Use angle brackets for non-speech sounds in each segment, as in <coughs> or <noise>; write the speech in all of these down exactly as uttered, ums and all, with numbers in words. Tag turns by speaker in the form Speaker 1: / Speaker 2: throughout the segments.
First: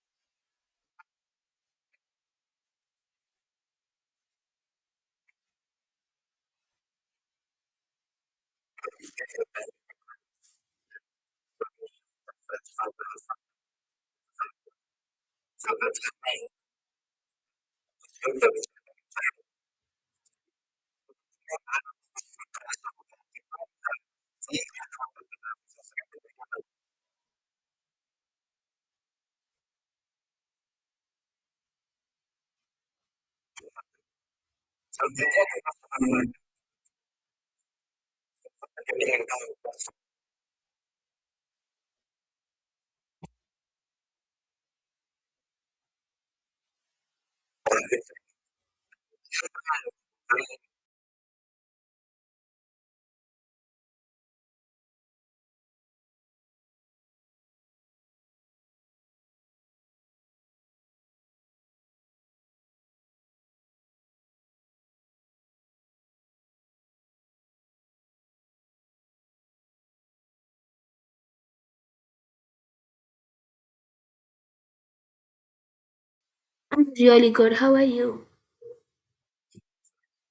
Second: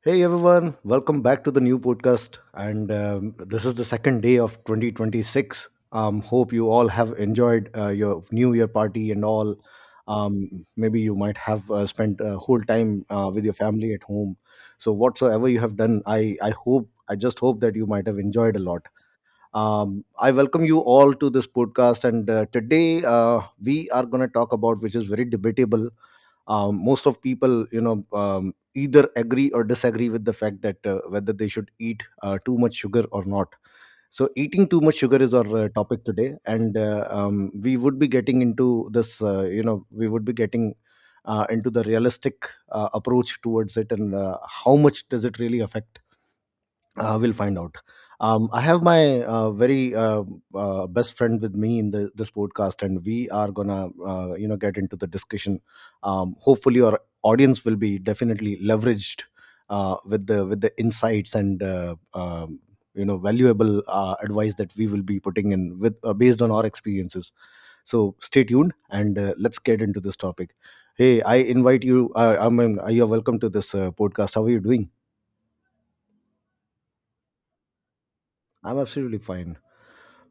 Speaker 1: Hey everyone, welcome back to the new podcast. And um, This is the second day of twenty twenty-six. Um, hope you all have enjoyed uh, your New Year party and all. Um, maybe you might have uh, spent a whole
Speaker 2: I'm
Speaker 1: time uh, with your family at home. So whatsoever you have done, I I hope I just hope that you might have enjoyed a lot. Um, I welcome you all to this podcast. And uh, today uh, we are going to talk about which is very debatable. Um, most of people, you know, um, either agree or disagree with the fact that uh, whether they should eat uh, too much sugar or not. So eating too much sugar is our uh, topic today, and uh, um, we would be getting into this. Uh, you know we would be getting uh, into the realistic uh, approach towards it and uh, how much does it really affect, uh, we'll find out. Um, I have my uh, very uh, uh, best friend with me in the, this podcast, and we are gonna, uh, you know, get into the discussion. Um, hopefully, our audience will be definitely leveraged uh, with the with the insights and uh, um, you know valuable uh, advice that we will be putting in with, uh, based on our experiences. So stay tuned, and uh, let's get into this topic. Hey, I invite you. Uh, I mean, uh, you're welcome to this uh, podcast. How are you doing?
Speaker 2: really good. How are you?
Speaker 1: I'm absolutely fine.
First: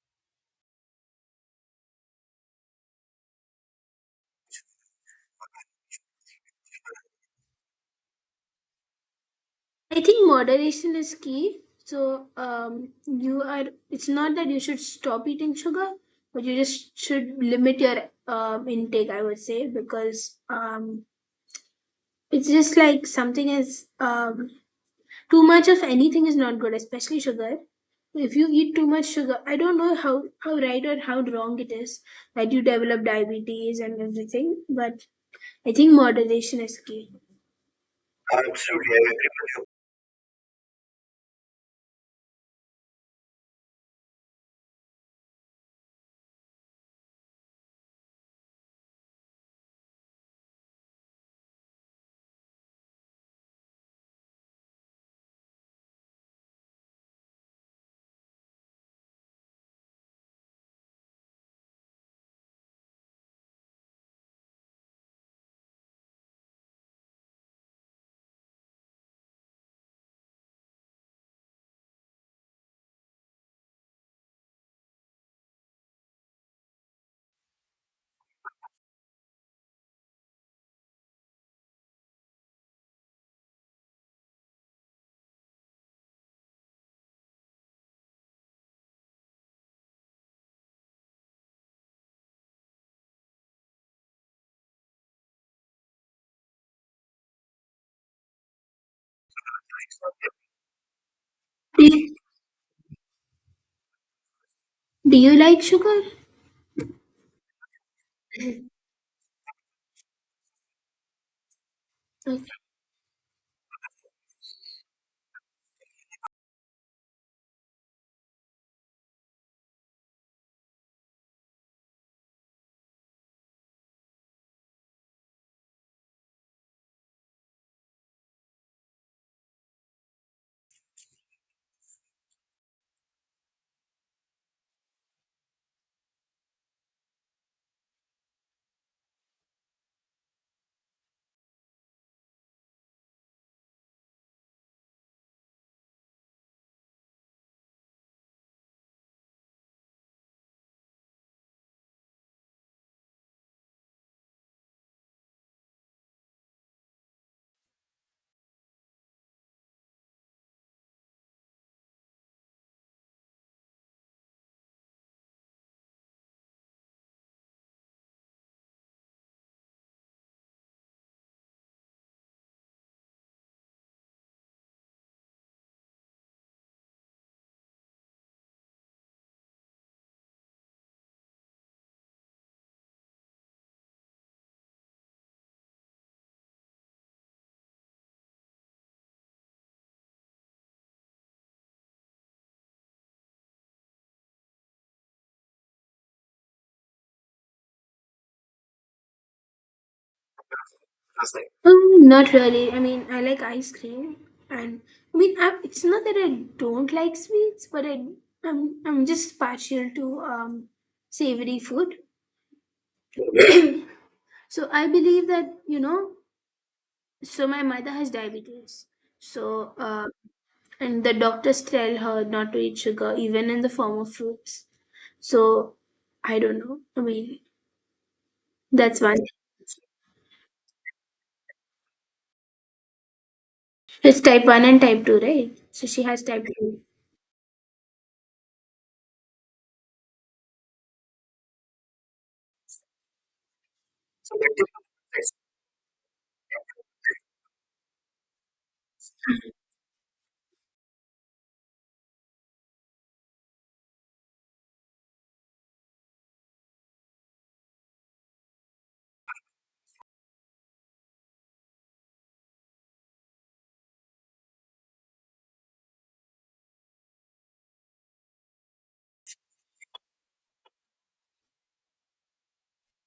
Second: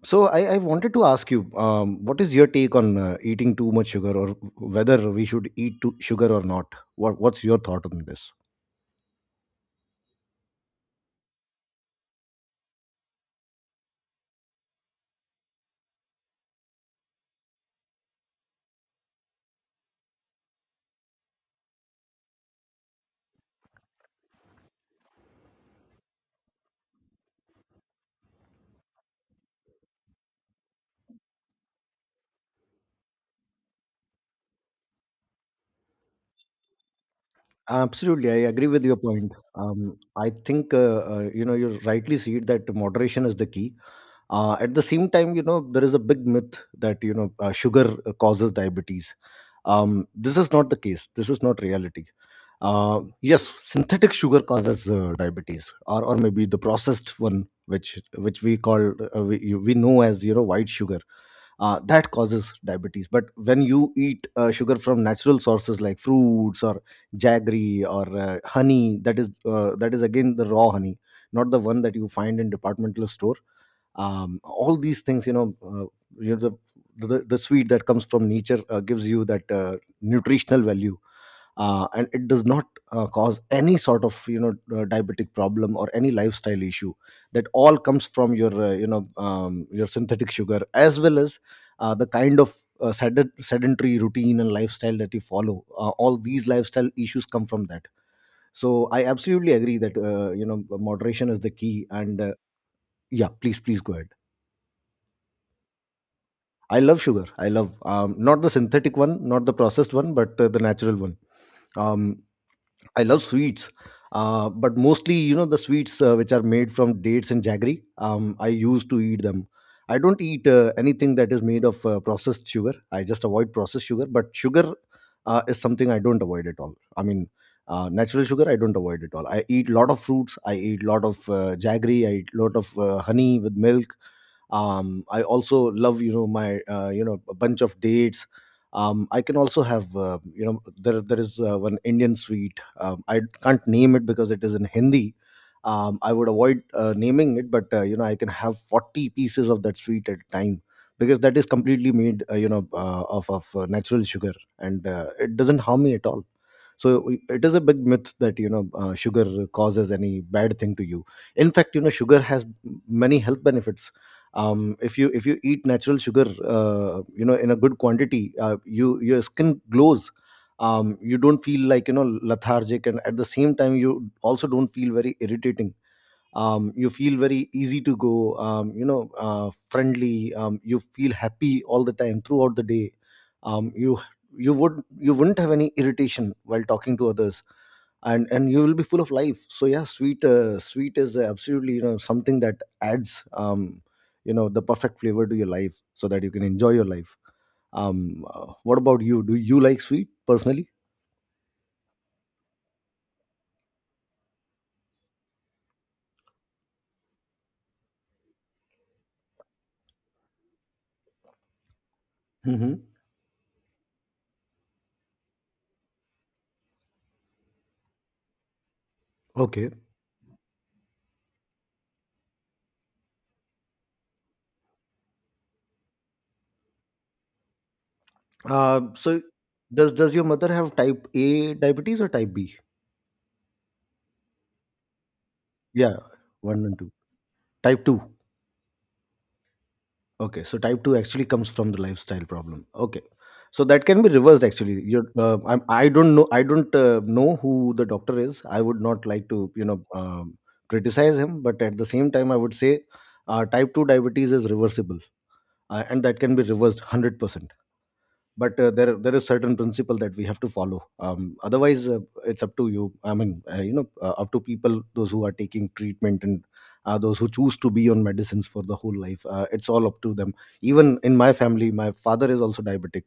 Speaker 1: So I, I wanted to ask you, um, what is your take on uh, eating too much sugar, or whether we should eat too, sugar or not? What What's your thought on this?
Speaker 2: I think moderation is key. So, um, you are, it's not that you should stop eating sugar, but you just should limit your um, intake, I would say, because um, it's just like something is, um, too much of anything is not good, especially sugar. If you eat too much sugar, I don't know how, how right or how wrong it is that you develop diabetes and everything, but I think moderation is key.
Speaker 1: Absolutely, I agree with your
Speaker 2: Absolutely, I agree
Speaker 1: point.
Speaker 2: with.
Speaker 1: Um, I think uh, uh, you know you rightly see it that moderation is the key. Uh, at the same time, you know, there is a big myth that, you know, uh, sugar uh, causes diabetes. Um, this is not the case, this is not reality. Uh, yes, synthetic sugar causes uh, diabetes, or, or maybe the processed one, which which we call, uh, we, you- we know as, you know, white sugar, uh, that causes diabetes. But when you eat uh, sugar from natural sources like fruits or jaggery or uh, honey, that is uh, that is again the raw honey, not the one that you find in departmental store. Um, all these things, you know, uh, you know the, the the sweet that comes from nature uh, gives you that uh, nutritional value, uh, and it does not uh, cause any sort of, you know, uh, diabetic problem or any lifestyle issue. That all comes from your uh, you know um, your synthetic sugar, as well as uh, the kind of uh, sed- sedentary routine and lifestyle that you follow. Uh, all these lifestyle issues come from that. So I absolutely agree that, uh, you know moderation is the
Speaker 2: Do
Speaker 1: key,
Speaker 2: you,
Speaker 1: and uh, yeah, please please go ahead.
Speaker 2: do you like sugar?
Speaker 1: I love sugar. I love, um, not the synthetic one, not the processed one, but uh, the natural one. Um,
Speaker 2: Okay.
Speaker 1: I love sweets, uh, but mostly, you know, the sweets uh, which are made from dates and jaggery. Um, I used to eat them. I don't eat uh, anything that is made of uh, processed sugar. I just avoid processed sugar, but sugar uh, is something I don't avoid at all. I mean, uh, natural sugar I don't avoid at all. I eat lot of fruits. I eat lot of uh, jaggery. I eat lot of uh, honey with milk. um, I also love, you know, my, uh, you know a bunch of dates. um, I can also have, uh, you know there there is uh, one Indian sweet. um, I can't name it because it is in Hindi. um, I would avoid uh, naming it, but, uh, you know, I can have forty pieces of that sweet at a time, because that is completely made uh, you know uh, of, of uh, natural sugar, and uh, it doesn't harm me at all. So it is a big myth that, you know, uh, sugar causes any bad thing to you. In fact, you know, sugar has many health benefits. Um, if you, if you eat natural sugar, uh, you know in a good quantity, uh, you, your skin glows. Um, you don't feel like, you know, lethargic, and at the same time you also don't feel very irritating. Um, you feel very easy to go, um, you know uh, friendly, um, you feel happy all the time throughout the day. Um, you you would you wouldn't have any irritation while talking to others, and and you will be full of life. So yeah, sweet, uh, sweet is absolutely, you know, something that adds, um, you know the perfect flavor to your life so that you can enjoy your life. Um, uh, what about you, do you like sweet personally?
Speaker 2: That's right. Um, not really. I mean, I like ice cream, and I mean, I, it's not that I don't like sweets, but I I'm I'm just partial to um savory food.
Speaker 1: Hmm.
Speaker 2: <coughs> <clears throat> So I believe that, you know. So my mother has diabetes.
Speaker 1: Okay.
Speaker 2: So uh, And the doctors tell her not to eat sugar, even in the form of fruits. So I don't know. I mean,
Speaker 1: uh,
Speaker 2: that's one.
Speaker 1: so does does your mother have type A diabetes or type B?
Speaker 2: It's type one and type two, right? So
Speaker 1: Yeah,
Speaker 2: she has type
Speaker 1: one and
Speaker 2: two.
Speaker 1: two. Type two. Okay, so type two actually comes from the lifestyle problem. Okay, so that can be reversed actually. You're, uh, I'm, I don't know. I don't uh, know who the doctor is. I would not like to, you know, um, criticize him, but at the same time, I would say uh, type two diabetes is reversible, uh, and that can be reversed hundred percent. But uh, there there is certain principle that we have to follow. Um, otherwise, uh, it's up to you. I mean, uh, you know uh, up to people, those who are taking treatment, and uh, those who choose to be on medicines for the whole life, uh, it's all up to them. Even in my family, my father is also diabetic.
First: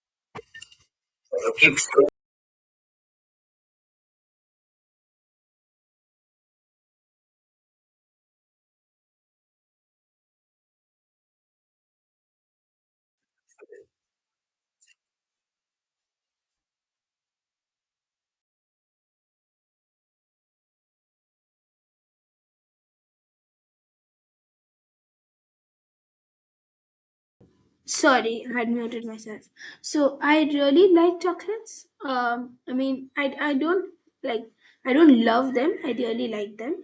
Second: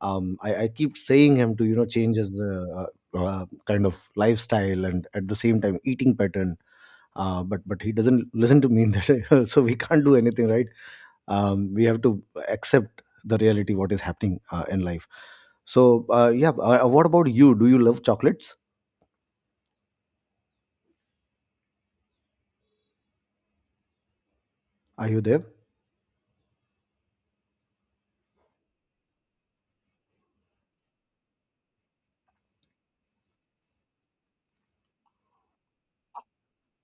Speaker 1: um, I, I keep saying him to, you know, change his uh, uh, uh, kind of lifestyle, and at the same time eating pattern, uh, but but he doesn't listen to me in that <laughs> so we can't do anything, right? Um, we have to accept the reality, what is happening uh, in life. So uh, yeah, uh, what about you, do you love chocolates? Are you there?
Speaker 2: Sorry, I had muted myself. So I really like chocolates. Um, I mean, I, I don't like, I don't love them. I really like them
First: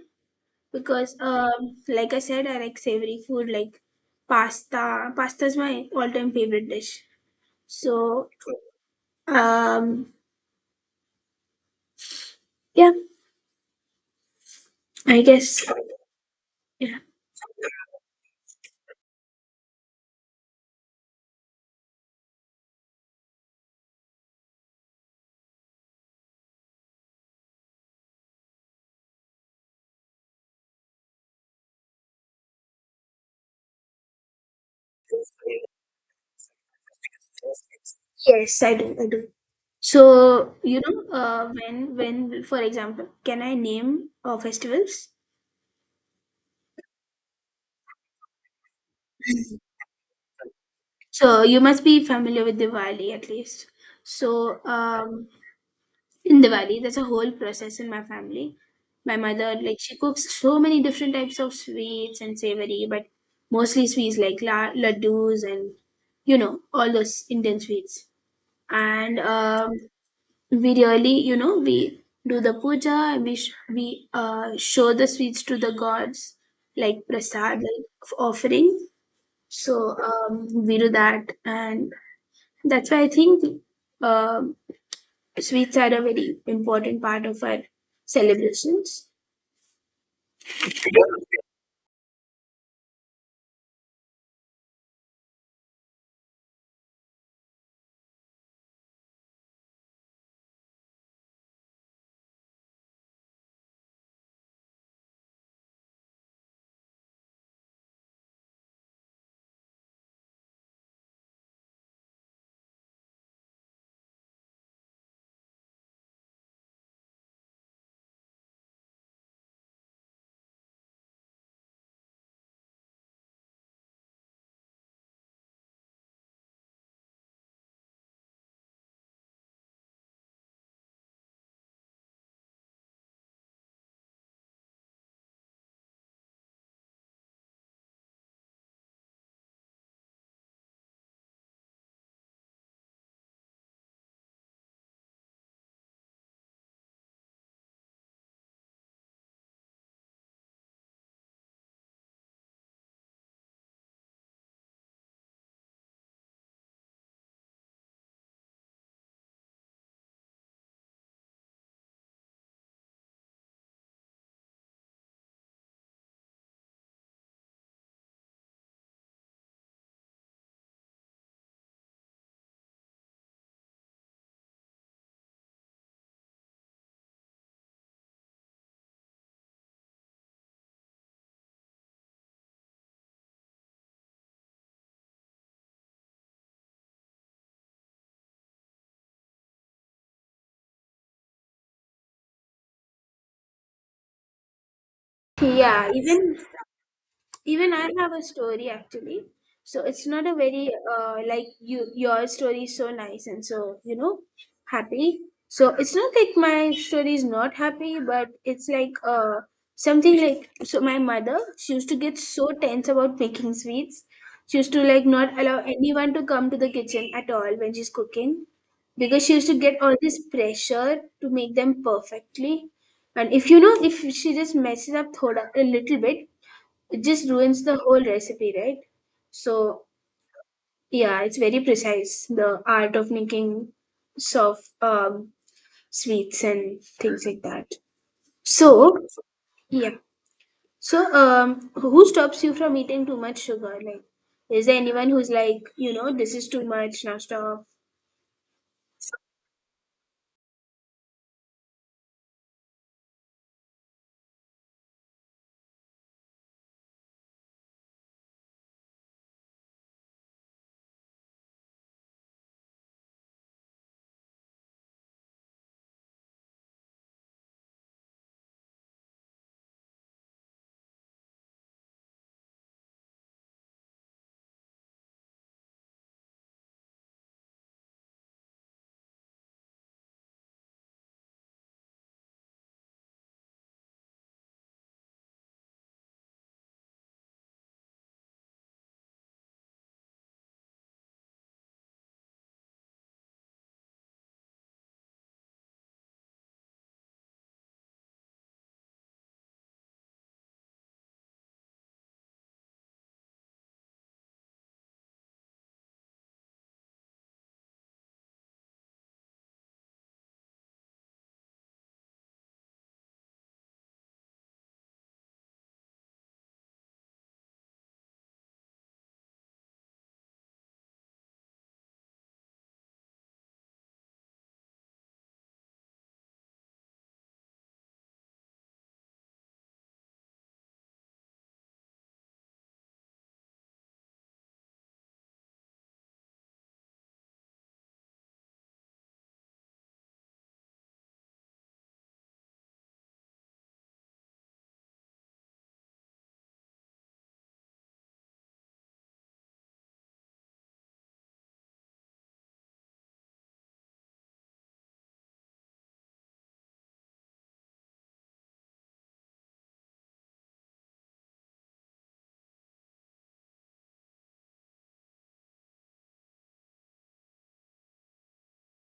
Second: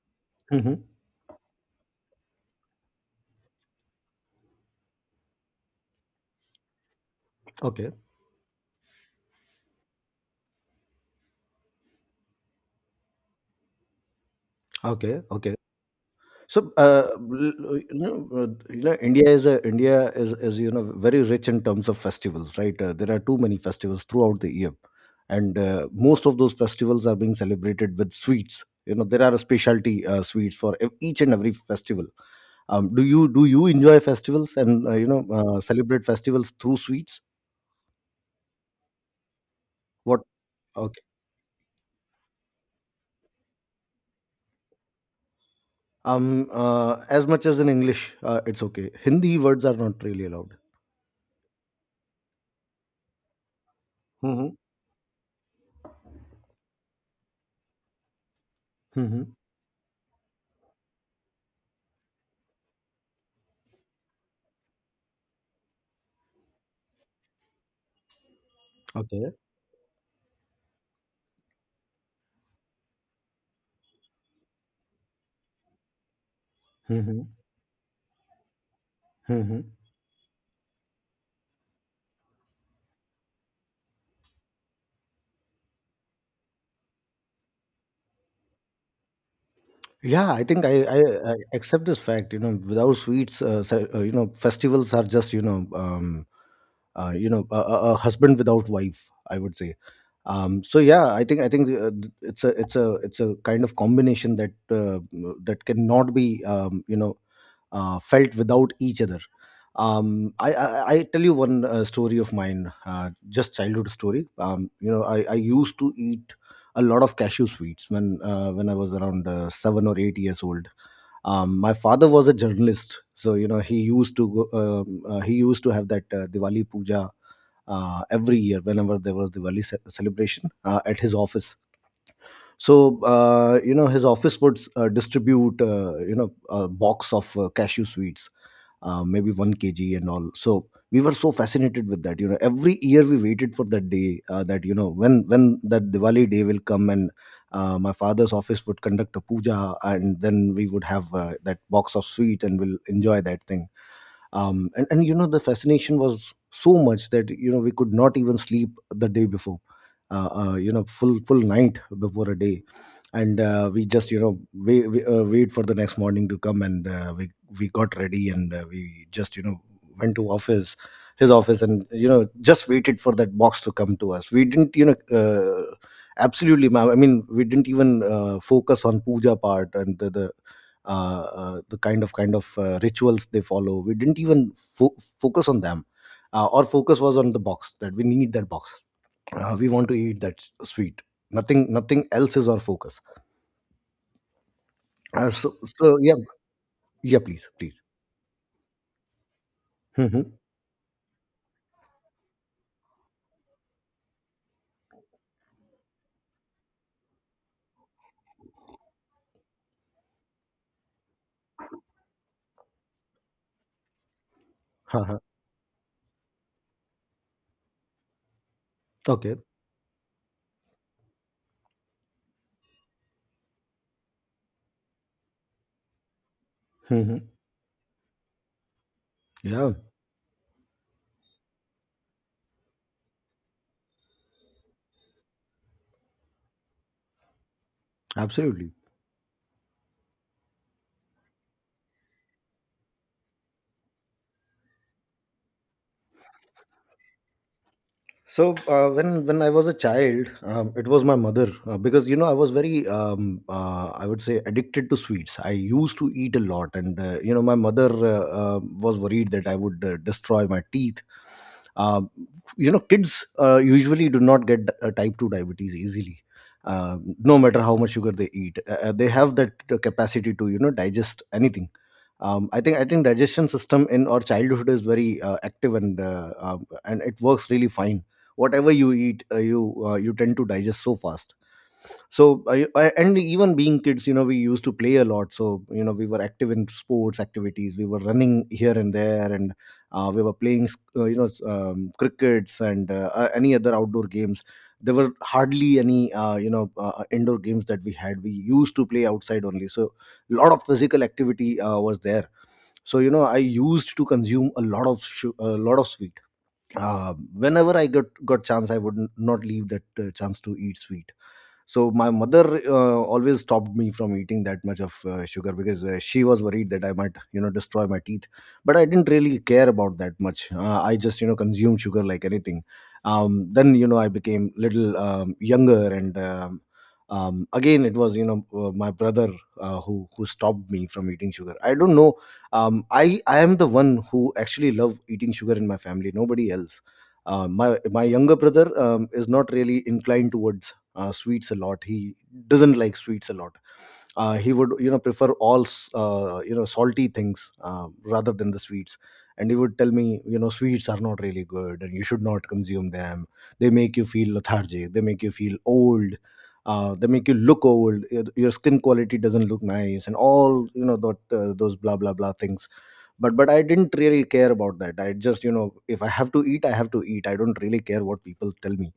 Speaker 1: Hmm.
Speaker 2: because, um, like I said, I like savory food like pasta. Pasta is my all-time favorite dish.
Speaker 1: Okay.
Speaker 2: So Um, yeah, I
Speaker 1: Okay. Okay.
Speaker 2: guess.
Speaker 1: So,
Speaker 2: Yeah.
Speaker 1: uh, l- you know, uh, you know, India is a, India is, is, you know, very rich in terms of festivals, right? Uh, there are too many festivals throughout the year, and uh, most of those festivals are being celebrated with sweets. You know, there are specialty uh, sweets for ev- each and every festival. Um, do you, do you enjoy festivals and, uh, you know uh, celebrate festivals through sweets?
Speaker 2: Yes, I do. I do.
Speaker 1: What?
Speaker 2: So you
Speaker 1: Okay.
Speaker 2: know, uh, when when for example, can I name uh, festivals?
Speaker 1: Um, uh, as much as in English, uh, it's okay. Hindi words are not really allowed.
Speaker 2: So you must be familiar with Diwali at least.
Speaker 1: Mm-hmm.
Speaker 2: So um, in Diwali, there's a whole process in my family. My
Speaker 1: Mm-hmm.
Speaker 2: mother, like, she cooks so many different types of sweets and savory, but mostly sweets like la- laddus and you know all those Indian sweets. And
Speaker 1: Okay.
Speaker 2: um, we really, you know, we do the puja and we sh- we uh, show the sweets to the gods, like
Speaker 1: Mm-hmm.
Speaker 2: prasad, like f- offering. So um, we do that, and that's why I think um sweets are a very important part of our celebrations.
Speaker 1: Yeah, I think I, I, I accept this fact. You know, without sweets, uh, se- uh, you know, festivals are just, you know, um, uh, you know a, a a husband without wife, I would say. Um, so yeah, i think i think uh, th- it's a, it's a it's a kind of combination that uh, that cannot be, um, you know uh, felt without each other. um, I, I I tell you one uh, story of mine, uh, just childhood story. Um, you know, I, I used to eat a lot of cashew sweets when uh, when I was around uh, seven or eight years old. Um, my father was a journalist, so, you know, he used to go, um, uh, he used to have that uh, Diwali puja uh, every year whenever there was Diwali ce- celebration uh, at his office. So uh, you know, his office would uh, distribute, uh, you know a box of uh, cashew sweets, uh, maybe one kg and all. So we were so fascinated with that. You know, every year we waited for that day, uh, that, you know, when when that Diwali day will come, and uh, my father's office would conduct a puja, and then we would have uh, that box of sweet, and we'll enjoy that thing. Um, and, and, you know, the fascination was so much that, you know, we could not even sleep the day before, uh, uh, you know full full night before a day, and uh, we just, you know, wait, uh, wait for the next morning to come, and uh, we we got ready, and uh, we just, you know, went to office, his office, and, you know, just waited for that box to come to us. We didn't, you know uh, absolutely, ma'am, I mean, we didn't even uh, focus on puja part, and the, the uh, uh, the kind of, kind of uh, rituals they follow. We didn't even fo- focus on them. Uh, our focus was on the box, that we need that box. Uh, we want to eat that s- sweet. Nothing, nothing else is our focus. Uh, so,
Speaker 2: yeah
Speaker 1: so yeah,
Speaker 2: even
Speaker 1: yeah, please,
Speaker 2: Even
Speaker 1: please.
Speaker 2: I have a story actually. So it's not
Speaker 1: Hmm.
Speaker 2: a very, uh, like, you your story is so nice and so, you know, happy. So it's not like my story is not happy, but it's like uh something, like, so my mother, she used to get so tense about making sweets. She used to, like,
Speaker 1: <laughs>
Speaker 2: not allow anyone to come to the kitchen at all when she's cooking because she
Speaker 1: Okay.
Speaker 2: used to get all this pressure to make them perfectly. And if, you know, if she just messes up thoda, a little bit, it
Speaker 1: Hmm.
Speaker 2: just ruins the whole recipe, right?
Speaker 1: Yeah,
Speaker 2: So yeah, it's very precise. The art of making soft um, sweets and things like that.
Speaker 1: absolutely.
Speaker 2: So yeah. So um, who stops you from eating too much sugar? Like, is there anyone who's like, you know, this is too much, now stop?
Speaker 1: So uh, when when I was a child, um, it was my mother uh, because you know I was very um, uh, I would say addicted to sweets. I used to eat a lot, and uh, you know my mother uh, uh, was worried that I would uh, destroy my teeth. uh, you know, kids uh, usually do not get uh, type two diabetes easily, uh, no matter how much sugar they eat. Uh, uh, they have that uh, capacity to you know digest anything. um, i think i think digestion system in our childhood is very uh, active, and uh, um, and it works really fine. Whatever you eat, uh, you uh, you tend to digest so fast. So I, I, and even being kids, you know, we used to play a lot, so you know we were active in sports activities, we were running here and there, and uh, we were playing uh, you know um, crickets and uh, uh, any other outdoor games. There were hardly any uh, you know uh, uh, indoor games that we had. We used to play outside only. So a lot of physical activity uh, was there. So you know I used to consume a lot of shu- a lot of sweet. Uh, whenever I got got chance I would n- not leave that uh, chance to eat sweet. So my mother uh, always stopped me from eating that much of uh, sugar because uh, she was worried that I might you know destroy my teeth. But I didn't really care about that much. uh, I just you know consumed sugar like anything. um, then you know I became little um, younger, and um, um, again it was you know uh, my brother uh, who who stopped me from eating sugar, I don't know. um, i i am the one who actually love eating sugar in my family, nobody else. uh, my my younger brother um, is not really inclined towards uh, sweets a lot. He doesn't like sweets a lot. Uh, he would you know prefer all s- uh, you know salty things uh, rather than the sweets. And he would tell me, you know, sweets are not really good and you should not consume them. They make you feel lethargic, they make you feel old, uh, they make you look old, your your skin quality doesn't look nice and all, you know, that, uh, those blah blah blah things. But but I didn't really care about that. I just, you know, if I have to eat I have to eat, I don't really care what people tell me.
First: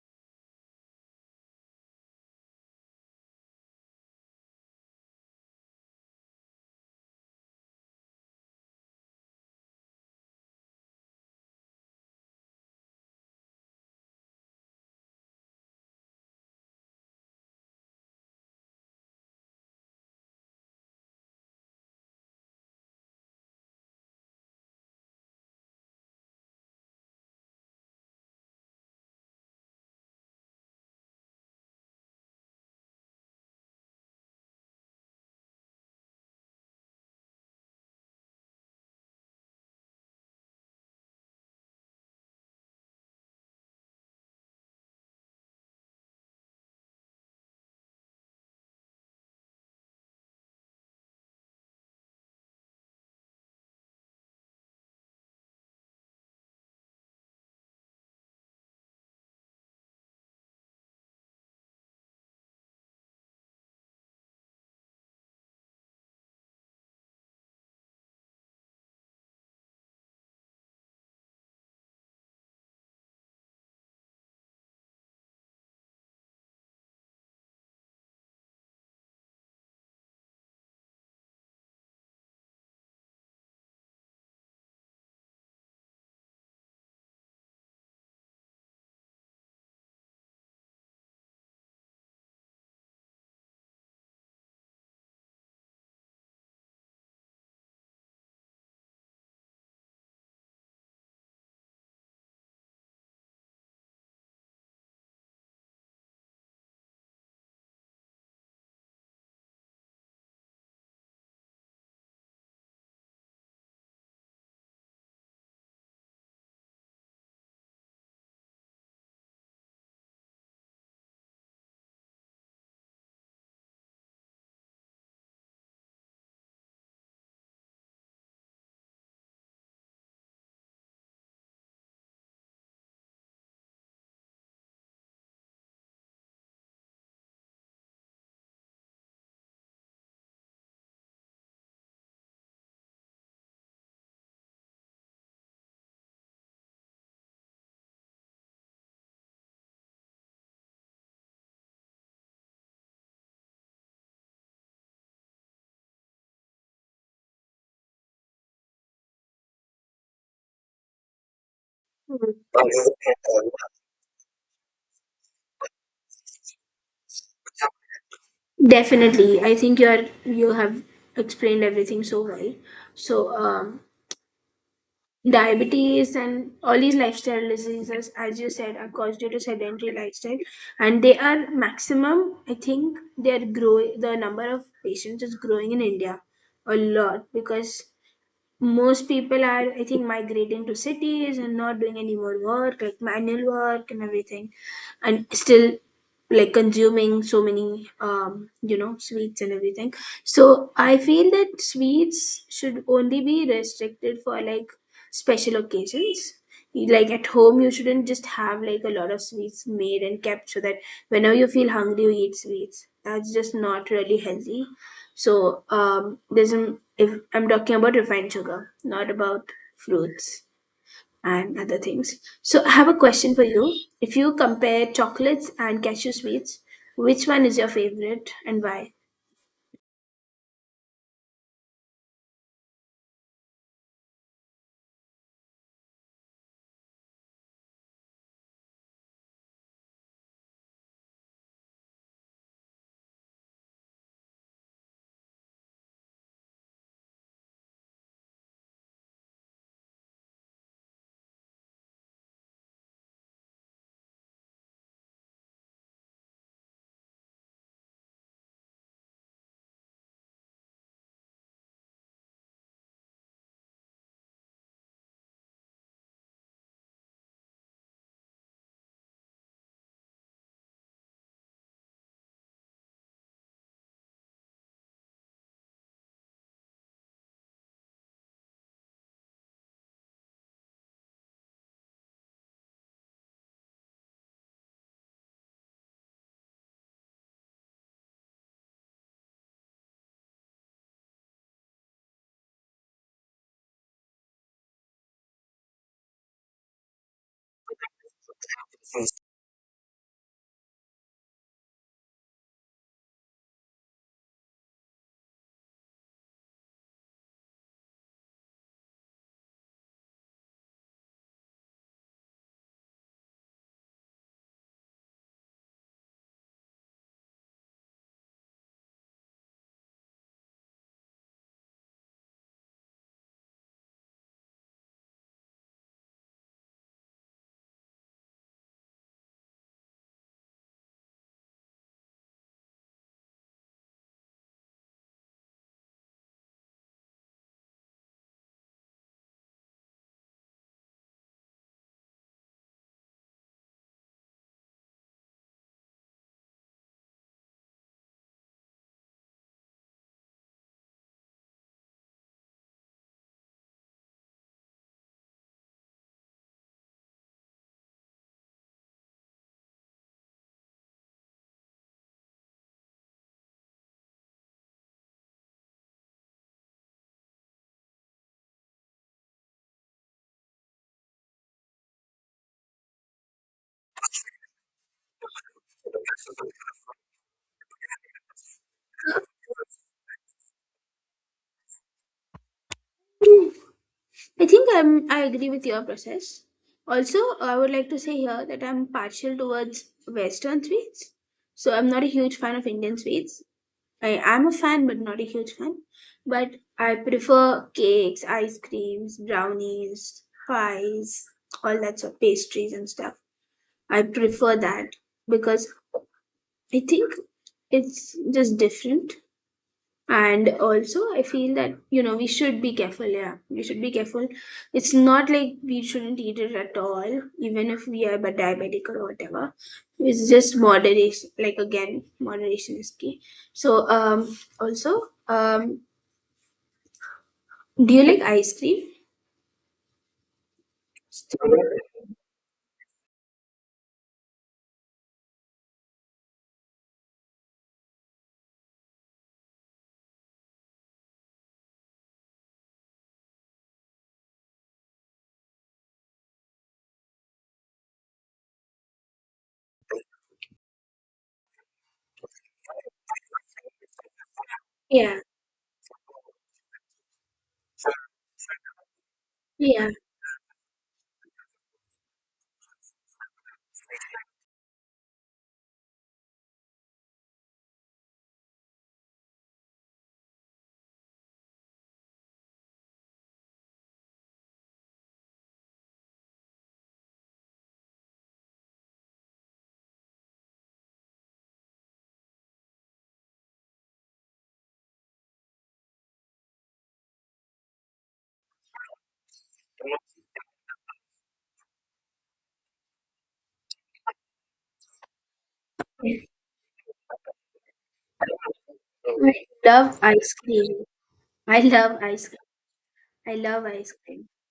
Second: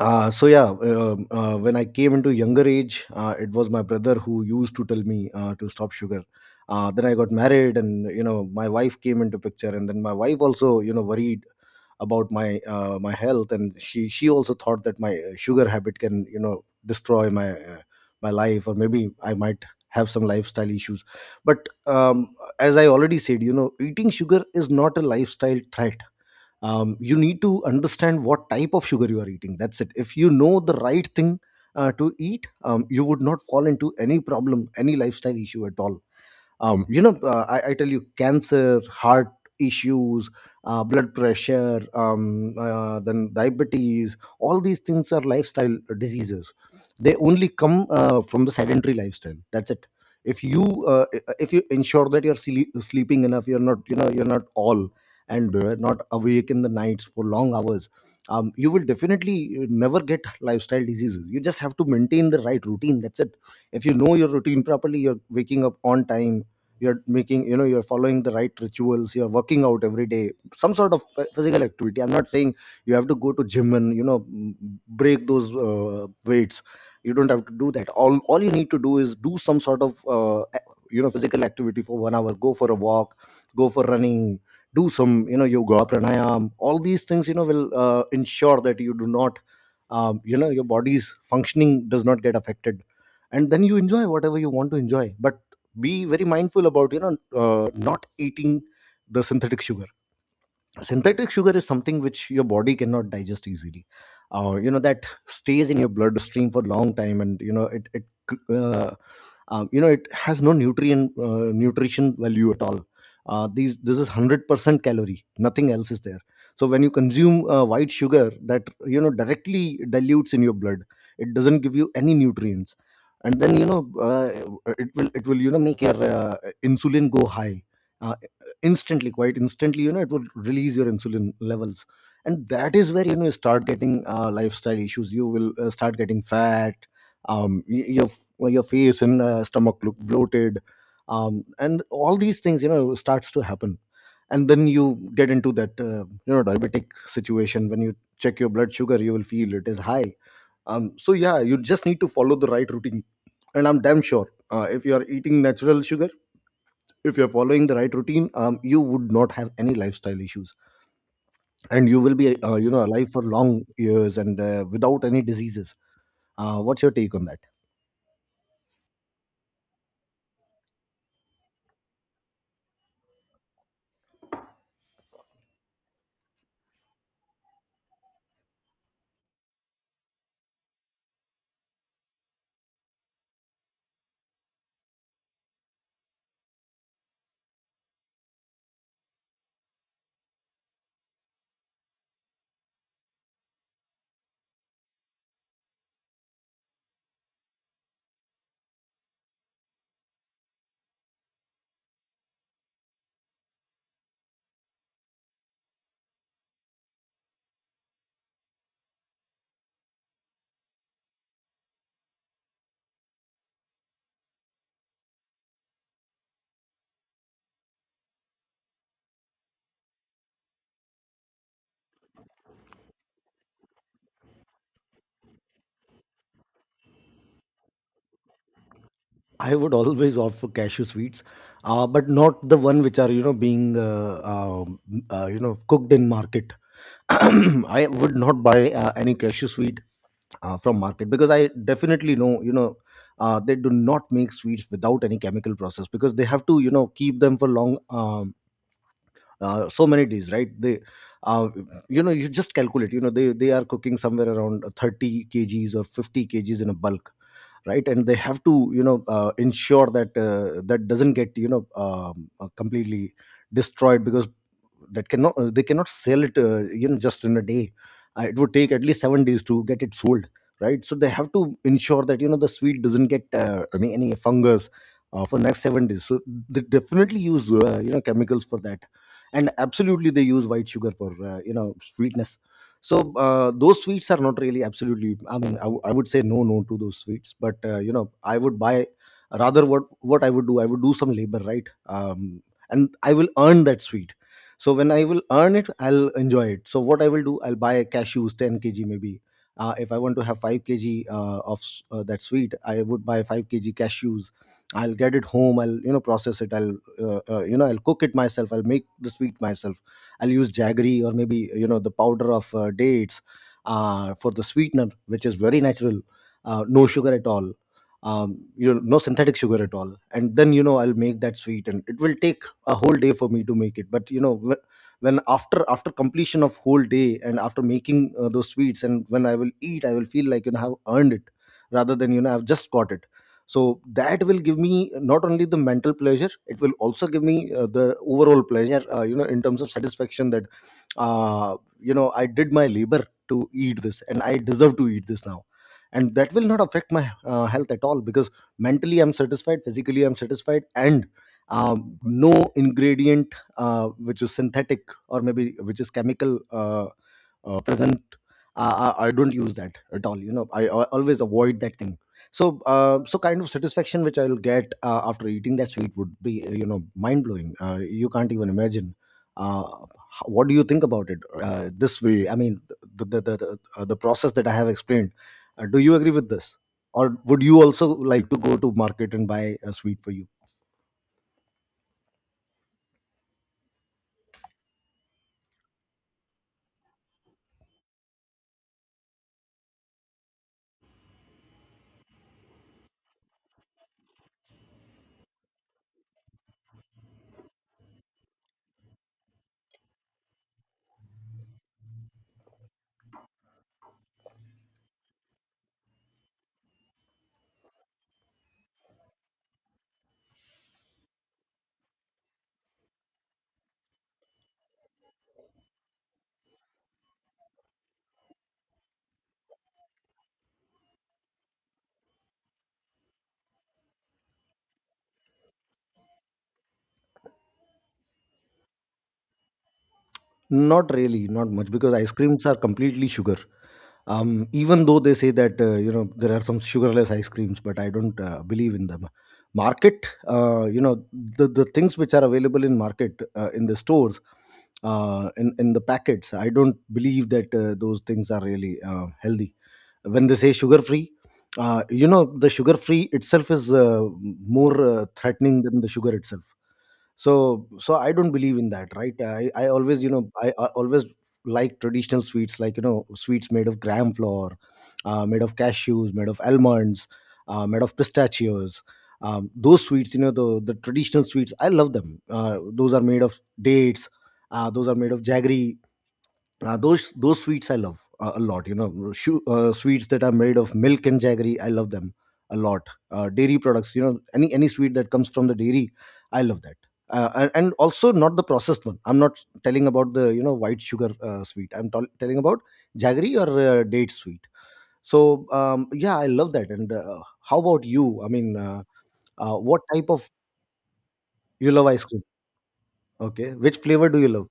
Speaker 1: uh, so yeah um, uh, when I came into younger age, uh, it was my brother who used to tell me uh, to stop sugar. Uh, then I got married, and you know my wife came into picture, and then my wife also you know worried about my uh, my health. And she she also thought that my uh, sugar habit can you know destroy my uh, my life, or maybe I might have some lifestyle issues. But um, as I already said, you know, eating sugar is not a lifestyle threat. um, you need to understand what type of sugar you are eating, that's it. If you know the right thing uh, to eat, um, you would not fall into any problem, any lifestyle issue at all. um, you know uh, I, I tell you, cancer, heart issues, uh, blood pressure, um, uh, then diabetes, all these things are lifestyle diseases. They only come uh, from the sedentary lifestyle, that's it. if you uh, if you ensure that you're sleep, sleeping enough, you're not you know you're not all, and uh, not awake in the nights for long hours, um, you will definitely uh, never get lifestyle diseases. You just have to maintain the right routine, that's it. If you know your routine properly, you're waking up on time, you're making you know you're following the right rituals, you're working out every day, some sort of ph- physical activity. I'm not saying you have to go to gym and you know m- break those uh, weights. You don't have to do that. All all you need to do is do some sort of uh, a- you know physical activity for one hour. Go for a walk, go for running, do some you know yoga pranayam. All these things you know will uh, ensure that you do not, um, you know, your body's functioning does not get affected. And then you enjoy whatever you want to enjoy, but be very mindful about you know uh, not eating the synthetic sugar. Synthetic sugar is something which your body cannot digest easily. Uh, you know, that stays in your bloodstream for a long time, and you know it, it uh, um, you know it has no nutrient uh, nutrition value at all. uh, these This is one hundred percent calorie, nothing else is there. So when you consume uh, white sugar, that you know directly dilutes in your blood, it doesn't give you any nutrients. And then you know uh, it will it will you know make your uh, insulin go high. uh, Instantly, quite instantly, you know, it will release your insulin levels. And that is where you know you start getting uh, lifestyle issues. You will uh, start getting fat. Um, y- your, well, your face and uh, stomach look bloated. Um, and all these things you know starts to happen. And then you get into that uh, you know diabetic situation. When you check your blood sugar you will feel it is high. um, so yeah, you just need to follow the right routine, and I'm damn sure uh, if you are eating natural sugar, if you're following the right routine, um, you would not have any lifestyle issues, and you will be uh, you know alive for long years and uh, without any diseases. Uh, what's your take on that?
Speaker 2: Definitely. I think you're you have explained everything so well. So um, diabetes and all these lifestyle diseases, as you said, are caused due to sedentary lifestyle, and they are maximum. I think they are growing. The number of patients is growing in India a lot because most people are, I think, migrating to cities and not doing any more work like manual work and everything, and still, like, consuming so many um you know sweets and everything. So I feel that sweets should only be restricted for, like, special occasions. Like at home, you shouldn't just have, like, a lot of sweets made and kept so that whenever you feel hungry you eat sweets. That's just not really healthy. So um, there's an, if I'm talking about refined sugar, not about fruits and other things. So I have a question for you. If you compare chocolates and cashew sweets, which one is your favorite and why?
Speaker 1: I would always opt for cashew sweets, uh, but not the one which are you know being uh, um, uh, you know cooked in market. <clears throat> I would not buy uh, any cashew sweet uh, from market, because I definitely know, you know, uh, they do not make sweets without any chemical process, because they have to you know keep them for long, um, uh, so many days, right? they uh, you know, you just calculate, you know, they they are cooking somewhere around thirty kgs or fifty kgs in a bulk, right? And they have to you know uh, ensure that uh, that doesn't get you know um, uh, completely destroyed, because that cannot uh, they cannot sell it uh, you know just in a day. Uh, it would take at least seven days to get it sold, right? So they have to ensure that you know the sweet doesn't get uh, any, any fungus uh, for next seven days. So they definitely use uh, you know chemicals for that, and absolutely they use white sugar for uh, you know sweetness. So uh, those sweets are not really absolutely, I mean, I w- I would say no no to those sweets. But uh, you know I would buy, rather, what what I would do, I would do some labor, right? um, and I will earn that sweet. So when I will earn it I'll enjoy it. So what I will do, I'll buy cashews ten kilograms maybe. Uh, if I want to have five kilograms uh, of s- uh, that sweet, I would buy five kilograms cashews. I'll get it home, I'll you know process it, I'll uh, uh, you know I'll cook it myself, I'll make the sweet myself. I'll use jaggery, or maybe you know the powder of uh, dates, uh, for the sweetener, which is very natural. Uh, no sugar at all, um, you know, no synthetic sugar at all. And then you know I'll make that sweet, and it will take a whole day for me to make it. But you know, wh- when after after completion of whole day and after making uh, those sweets, and when I will eat, I will feel like you know I've earned it, rather than you know I've just got it. So that will give me not only the mental pleasure, it will also give me uh, the overall pleasure, uh, you know, in terms of satisfaction, that uh, you know I did my labor to eat this and I deserve to eat this now. And that will not affect my uh, health at all, because mentally I'm satisfied, physically I'm satisfied, and um, no ingredient uh, which is synthetic or maybe which is chemical uh, uh, present, uh, I, I don't use that at all. You know, i, al- always avoid that thing. So uh, so kind of satisfaction which I'll get uh, after eating that sweet would be uh, you know mind blowing, uh, you can't even imagine. Uh, h- what do you think about it, uh, this way, I mean? The the, the, the, uh, the process that I have explained. Uh, do you agree with this, or would you also like to go to market and buy a sweet for you?
Speaker 2: Hmm, I think I'm, I agree with your process. Also, I would like to say here that I'm partial towards Western sweets. So I'm not a huge fan of Indian sweets. I am a fan, but not a huge fan. But I prefer cakes, ice creams, brownies, pies, all that sort, pastries and stuff. I prefer that because I think it's just different. And also I feel that, you know, we should be careful. Yeah, we should be careful. It's not like we shouldn't eat it at all, even if we are but diabetic or whatever. It's just moderation. Like, again, moderation is key. So um also, um do you like ice cream?
Speaker 1: Not really,
Speaker 2: So,
Speaker 1: not much, because ice creams are completely sugar. Um, even though they say that, uh, you know, there are some sugarless ice creams, but I don't uh, believe in them. Market, uh, you know, the the things which are available in market, uh, in the stores, uh, in in the packets, I don't believe that uh, those things are really uh, healthy. When they say sugar free, uh, you know, the sugar free itself is uh, more uh,
Speaker 2: yeah,
Speaker 1: threatening than the sugar itself. So so I don't believe in that, right? I i
Speaker 2: yeah,
Speaker 1: always, you know, i, I always like traditional sweets, like, you know, sweets made of gram flour, uh, made of cashews, made of almonds, uh, made of pistachios. Um, those sweets, you know, the the traditional sweets, I love them. Uh, those are made of dates, uh, those are made of jaggery. Uh, those those sweets I love uh, a lot. You know, shu- uh, sweets that are made of milk and jaggery, I love them a lot. Uh, dairy products, you know, any any sweet that comes from the dairy, I love that. Uh, and, and also not the processed one. I'm not telling about the, you know, white sugar uh, sweet. I'm tol- telling about jaggery or uh, date sweet. So um, yeah, I love that. And uh, how about you? I mean, uh,
Speaker 2: I
Speaker 1: uh, what
Speaker 2: love
Speaker 1: type of—
Speaker 2: ice cream. i
Speaker 1: you love
Speaker 2: love
Speaker 1: ice cream?
Speaker 2: ice cream i
Speaker 1: Okay,
Speaker 2: love
Speaker 1: which
Speaker 2: ice
Speaker 1: flavor do
Speaker 2: cream
Speaker 1: you love?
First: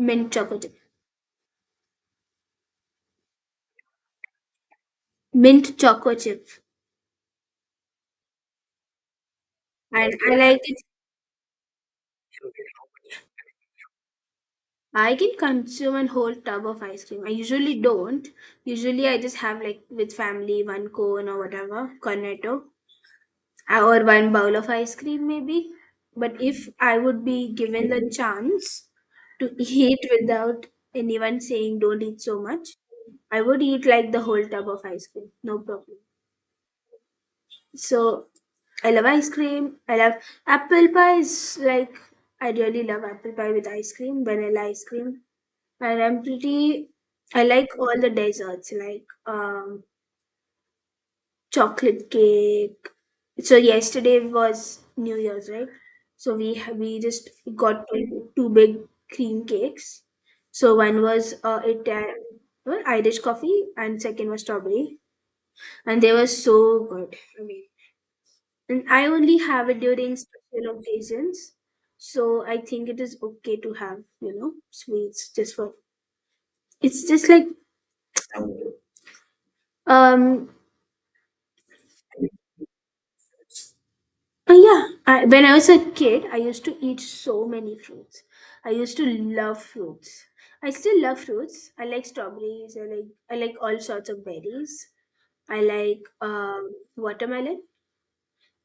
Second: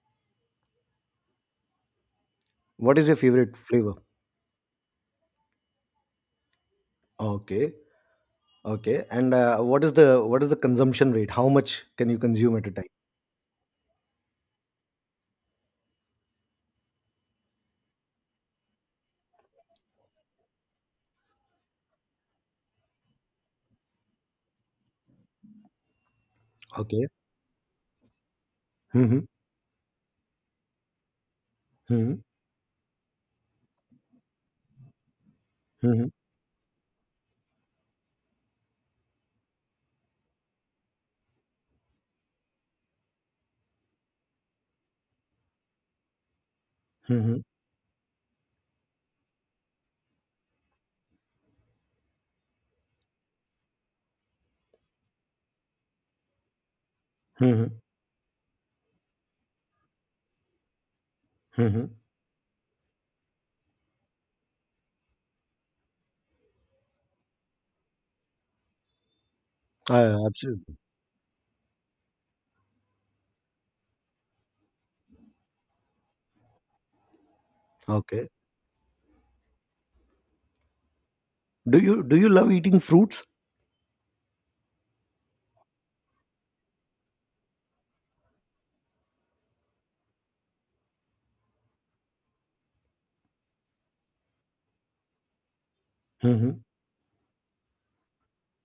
Speaker 2: Mint chocolate chip.
Speaker 1: What is your favorite flavor?
Speaker 2: Mint chocolate chip.
Speaker 1: Okay. Okay. And uh, what is
Speaker 2: And
Speaker 1: the
Speaker 2: I
Speaker 1: what is the
Speaker 2: like
Speaker 1: consumption rate? How much can you consume at a time?
Speaker 2: it. I can consume a whole tub of ice cream. I usually don't. Usually, I just have, like, with family, one cone or whatever, cornetto, uh, or one bowl of ice cream maybe. But if I
Speaker 1: Okay.
Speaker 2: would be given the chance
Speaker 1: Mm-hmm.
Speaker 2: to eat without anyone saying don't
Speaker 1: Mm-hmm.
Speaker 2: eat so much, I would eat like the whole tub of ice cream, no problem.
Speaker 1: Mm-hmm.
Speaker 2: So I love ice cream. I love apple pie. Is like, I really love apple pie with ice cream, vanilla ice cream. And I'm pretty,
Speaker 1: Mm-hmm.
Speaker 2: I like all the desserts, like um, chocolate cake. So yesterday was New Year's, right? So we ha- we just
Speaker 1: Mm-hmm.
Speaker 2: got two two big cream cakes. So one was uh,
Speaker 1: Mm-hmm.
Speaker 2: Italian Irish coffee, and second was strawberry, and they were so good. I mean, and I only have it during
Speaker 1: Uh, absolutely.
Speaker 2: special occasions, so I think it is okay to have, you know, sweets just for. It's just like
Speaker 1: Okay.
Speaker 2: um
Speaker 1: Do you do
Speaker 2: Uh,
Speaker 1: you love eating fruits?
Speaker 2: Yeah, I, when I was a kid, I used to eat so many fruits. I used to love fruits. I still love fruits. I like strawberries. I like I like all sorts of berries. I like
Speaker 1: Mm-hmm.
Speaker 2: um, watermelon,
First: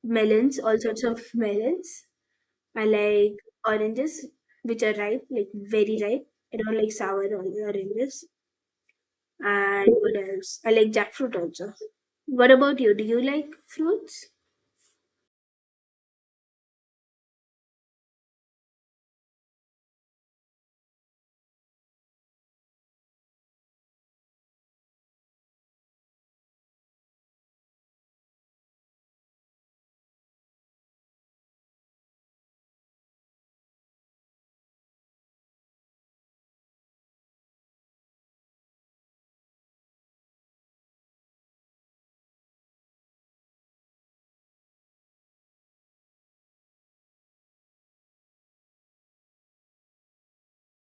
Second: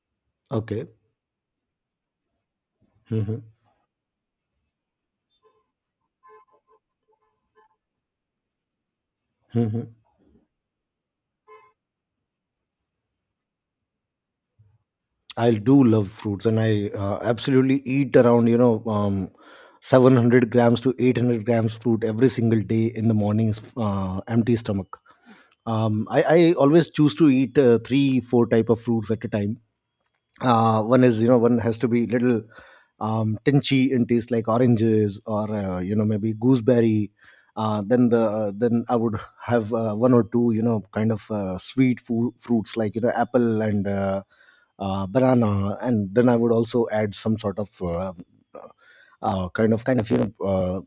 Speaker 2: melons, all
Speaker 1: Okay.
Speaker 2: sorts of melons. I like
Speaker 1: Mm-hmm.
Speaker 2: oranges, which are ripe, like very ripe. I don't like sour or- oranges.
Speaker 1: Mm-hmm.
Speaker 2: And what else? I like jackfruit also. What about you? Do you like fruits?
Speaker 1: I do love fruits, and I uh, absolutely eat around, you know, um, seven hundred grams to eight hundred grams fruit every single day in the mornings, uh, empty stomach. Um, I, I always choose to eat uh, three four type of fruits at a time. Uh, one is, you know, one has to be little um, tinchy in taste, like oranges or uh, you know, maybe gooseberry. Uh, then the then I would have uh, one or two, you know, kind of uh, sweet fu- fruits, like, you know, apple and uh, uh, banana. And then I would also add some sort of uh, uh, kind of kind of, you know, uh,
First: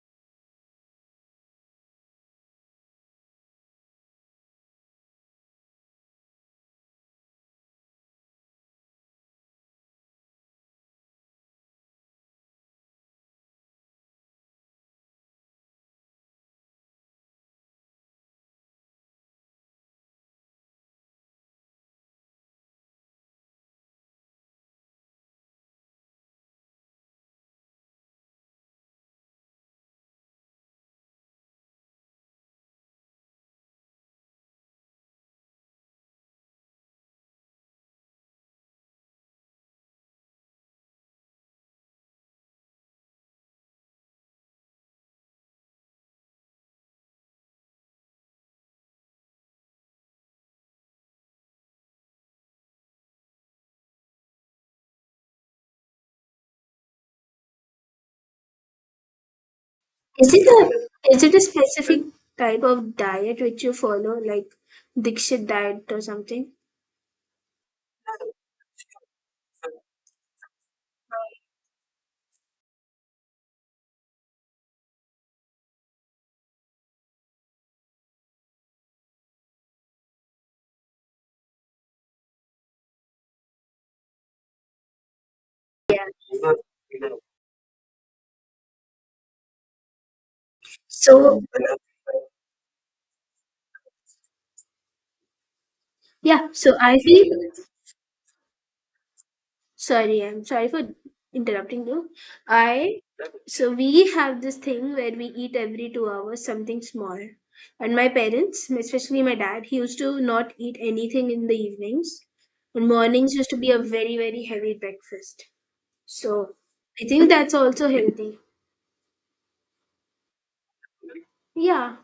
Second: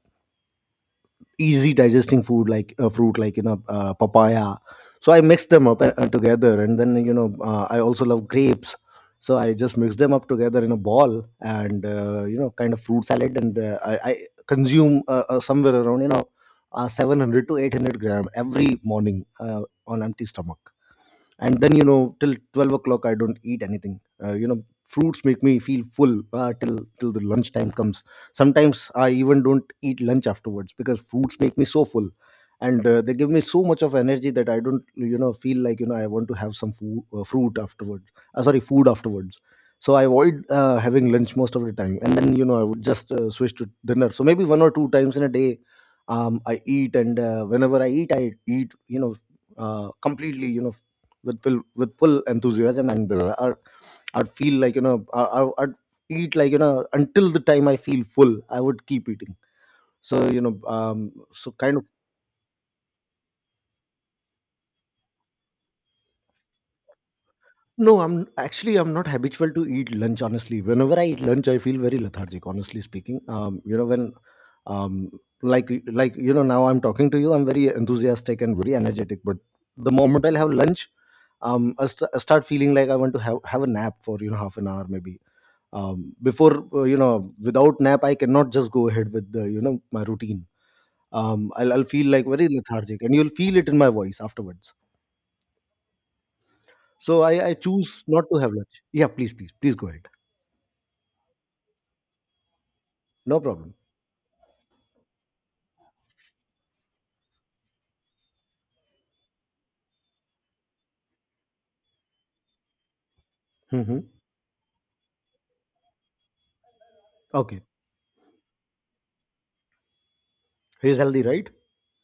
Speaker 1: easy digesting food, like a fruit, like, you know, uh, papaya. So I mix them up uh, uh, together, and then, you know, uh, I also love grapes. So I just mix them up together in a ball, and uh, you know, kind of fruit salad. And uh, I, I consume uh, uh, somewhere around, you know, uh, seven hundred to eight hundred gram every morning uh, on empty stomach. And then, you know, till twelve o'clock I don't eat anything. Uh, you know, fruits make me feel full uh, till till the lunch time comes. Sometimes I even don't eat lunch afterwards because fruits make me so full. And uh, they give me so much of energy that I don't, you know, feel like, you know, I want to have some food, uh, fruit afterwards. Uh, sorry, food afterwards. So I avoid uh, having lunch most of the time, and then, you know, I would just uh, switch to dinner. So maybe one or two times in a day um, I eat. And uh, whenever I eat, I eat, you know, uh, completely, you know, with full, with full enthusiasm. And uh, I- I'd feel like, you know, I, I- I'd eat, like, you know, until the time I feel full. I would keep eating. So,
Speaker 2: Is
Speaker 1: you
Speaker 2: it
Speaker 1: know,
Speaker 2: a
Speaker 1: um,
Speaker 2: is it a
Speaker 1: so kind of...
Speaker 2: specific type of diet which you follow, like Dikshit diet or something?
Speaker 1: No, I'm actually I'm not habitual to eat lunch. Honestly, whenever I eat lunch, I feel very lethargic. Honestly speaking, um, you know, when um like like, you know, now I'm talking to you, I'm very enthusiastic and very energetic. But the moment I'll have lunch, um, I, st- I start feeling like I want to have have a nap for, you know, half an hour maybe.
Speaker 2: Yeah.
Speaker 1: Um, before, uh, you know, without nap I cannot just go ahead with the, you know, my routine.
Speaker 2: So
Speaker 1: Um, I'll, I'll feel like very lethargic, and you'll feel it in my voice afterwards.
Speaker 2: yeah, so I
Speaker 1: So
Speaker 2: feel,
Speaker 1: i, I choose not to have lunch. Yeah, please please please go ahead.
Speaker 2: sorry, I'm sorry for interrupting you. I,
Speaker 1: No
Speaker 2: so
Speaker 1: problem.
Speaker 2: we have this thing where we eat every two hours something small. And my parents, especially my dad, he used to not eat anything in the evenings. And mornings used to be a
Speaker 1: Hmm.
Speaker 2: very, very heavy breakfast. So I think that's
Speaker 1: Okay.
Speaker 2: also healthy.
Speaker 1: He's healthy, right?
Speaker 2: Yeah,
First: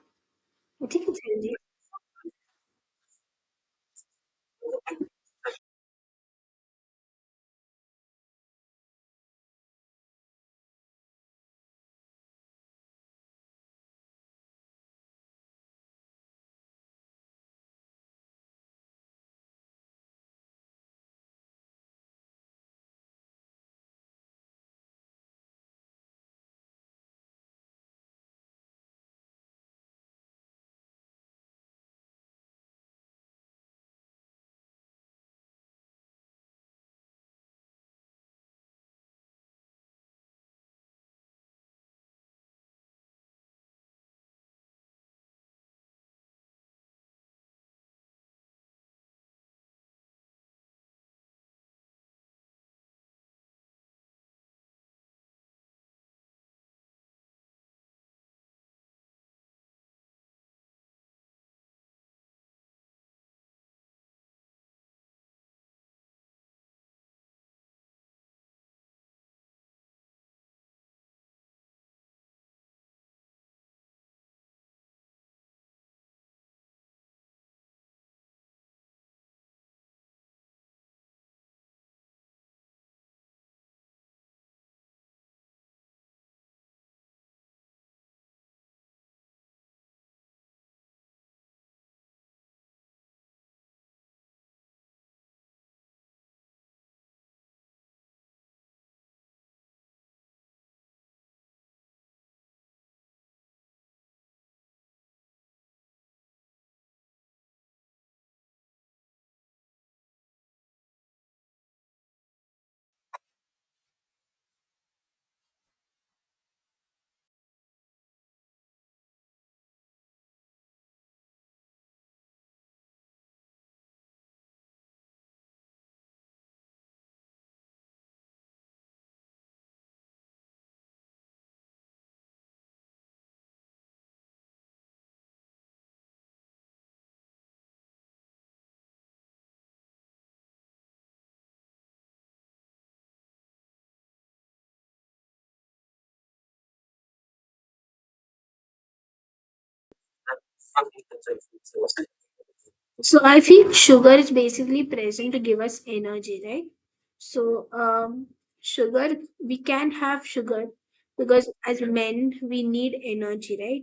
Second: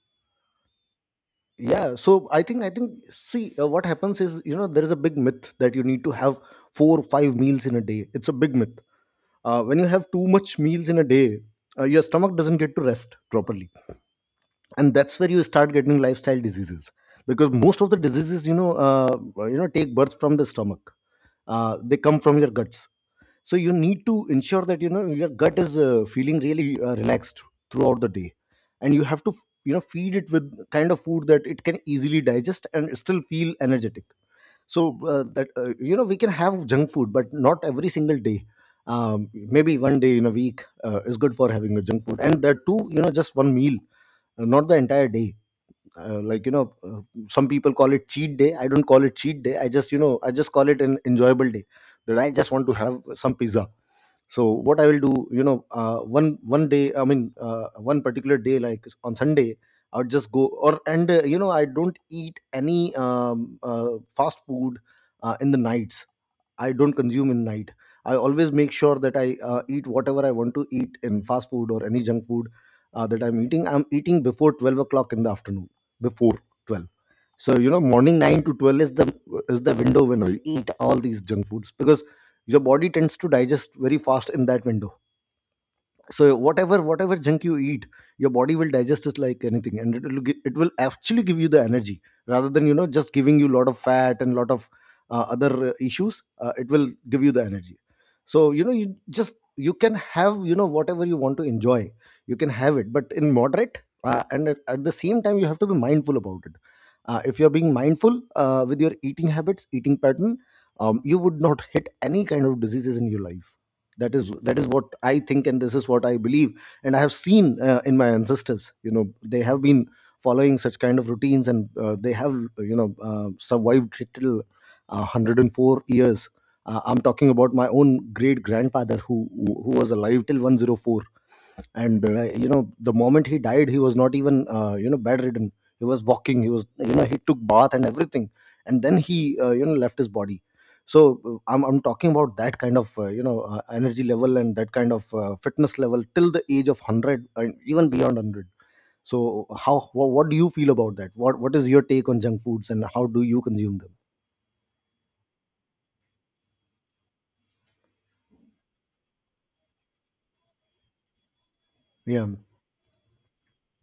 Speaker 2: I think it's healthy.
Speaker 1: Yeah, so i think I think, see, uh, what happens is, you know, there is a big myth that you need to have four or five meals in a day. It's a big myth. Uh, when you have too much meals in a day, uh, your stomach doesn't get to rest properly, and that's where you start getting lifestyle diseases, because most of the diseases, you know, uh, you know, take birth from the stomach. Uh, they come from your guts. So you need to ensure that, you know, your gut is uh, feeling really uh, relaxed throughout the day. And you have to, you know, feed it with kind of food that it can easily digest and still feel energetic. So uh, that, uh, you know, we can have junk food, but not every single day. Um, maybe one day in a week uh, is good for having a junk food, and that too, you know, just one meal, uh, not the entire day. Uh, like, you know, uh, some people call it cheat day. I don't call it cheat day. i just you know I just call it an enjoyable day, that I just want to have some pizza. So what I will do, you know, uh, one one day i mean uh, one particular day, like on Sunday, I would just go or— and uh, you know, I don't eat any um, uh, fast food uh, in the nights. I don't consume in night. I always make sure that I uh, eat whatever I want to eat in fast food or any junk food uh, that I'm eating. I'm eating before twelve o'clock in the afternoon, before twelve. So, you know, morning nine to twelve is the is the window when I eat all these junk foods, because your body tends to digest very fast in that window. So whatever whatever junk you eat, your body will digest it like anything, and it will gi- it will actually give you the energy, rather than, you know, just giving you a lot of fat and lot of uh, other uh, issues. Uh, it will give you the energy. So, you know, you just you can have, you know, whatever you want to enjoy. You can have it, but in moderate, uh, and at, at the same time you have to be mindful about it. Uh, if you're being mindful uh, with your eating habits, eating pattern, um, you would not hit any kind of diseases in your life. That is that is what I think, and this is what I believe. And I have seen uh, in my ancestors, you know, they have been following such kind of routines, and uh, they have, you know, uh, survived till uh, one hundred and four years. uh, I'm talking about my own great grandfather who who who was alive till one hundred four. And uh, you know, the moment he died, he was not even, uh, you know, bedridden. He was walking, he was, you know, he took bath and everything, and then he uh, you know, left his body. So uh, i'm, I'm talking about that kind of, uh, you know, uh, energy level, and that kind of uh, fitness level till the age of one hundred, and even beyond one hundred. So how wha- what do you feel about that? What what is your take on junk foods, and how
Speaker 2: So
Speaker 1: do
Speaker 2: I
Speaker 1: you
Speaker 2: think
Speaker 1: consume them?
Speaker 2: sugar is basically present to give us energy, right? So um, sugar, we can have sugar because as
Speaker 1: Yeah,
Speaker 2: men we need energy, right?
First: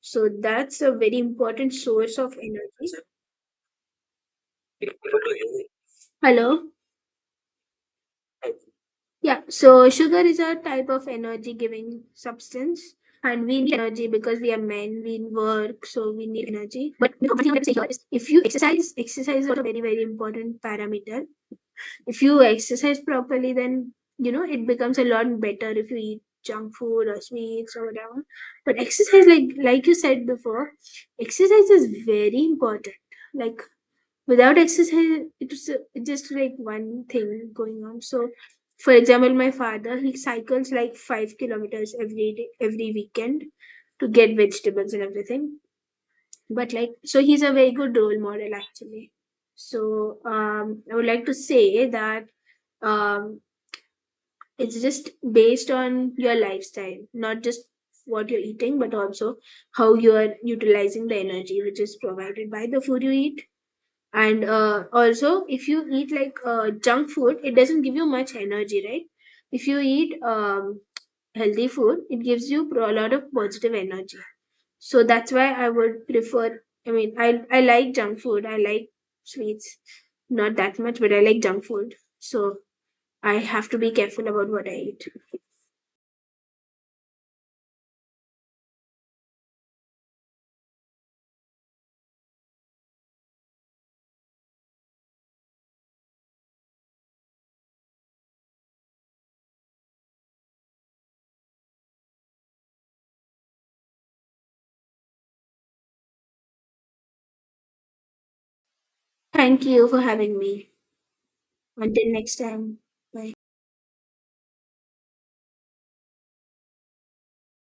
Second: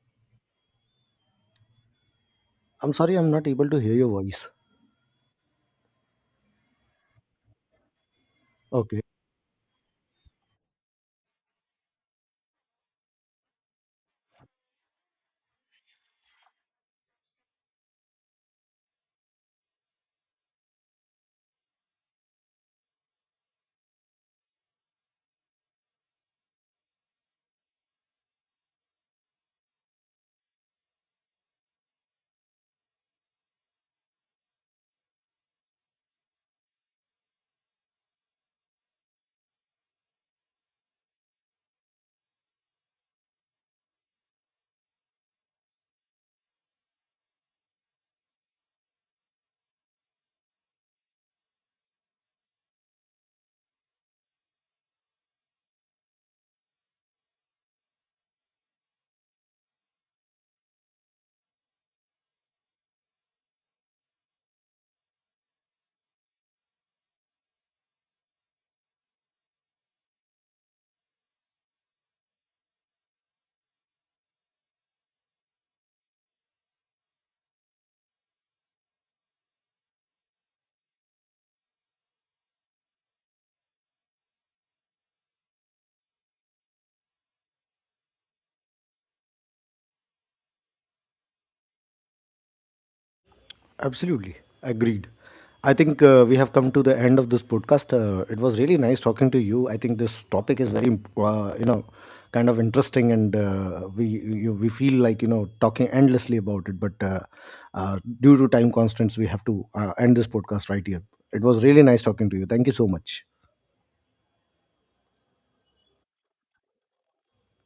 Speaker 2: So that's a very important source of energy.
Speaker 1: I'm sorry, I'm not able to hear your voice.
Speaker 2: Hello.
Speaker 1: Okay.
Speaker 2: Yeah, so sugar is a type of energy giving substance, and we need energy because we are men, we work, so we need energy. But the one thing I would say here is if you exercise, exercise is also a very, very important parameter. If you exercise properly, then you know it becomes a lot better if you eat junk food or sweets or whatever. But exercise, like like you said before, exercise is very important. Like, without exercise it's uh, just like one thing going on. So for example, my father, he cycles like five kilometers every day, every weekend, to get vegetables and everything. But like, so he's a very good role model actually. So um I would like to say that um it's just based on your lifestyle, not just what you're eating but also how you are utilizing the energy which is provided by the food you eat. And uh, also, if you eat like uh, junk food, it doesn't give you much energy, right? If you eat um, healthy food, it gives you pro- a lot of positive energy. So that's why I would prefer, I mean, i i like junk food. I like sweets, not that much, but I like junk food, so I have to be careful about what I eat.
Speaker 1: Absolutely. Agreed. I think uh, we have come to the end of this podcast. Uh, it was really nice talking to you. I think this topic is very imp- uh, you know, kind of interesting, and uh, we you, we feel like, you know, talking endlessly about it. But uh, uh, due to time constraints, we have to
Speaker 2: Thank you
Speaker 1: uh,
Speaker 2: for
Speaker 1: end this
Speaker 2: having
Speaker 1: podcast
Speaker 2: me.
Speaker 1: right here. It was really nice
Speaker 2: Until
Speaker 1: talking to
Speaker 2: next
Speaker 1: you. Thank you
Speaker 2: time.
Speaker 1: so much.
Speaker 2: Bye.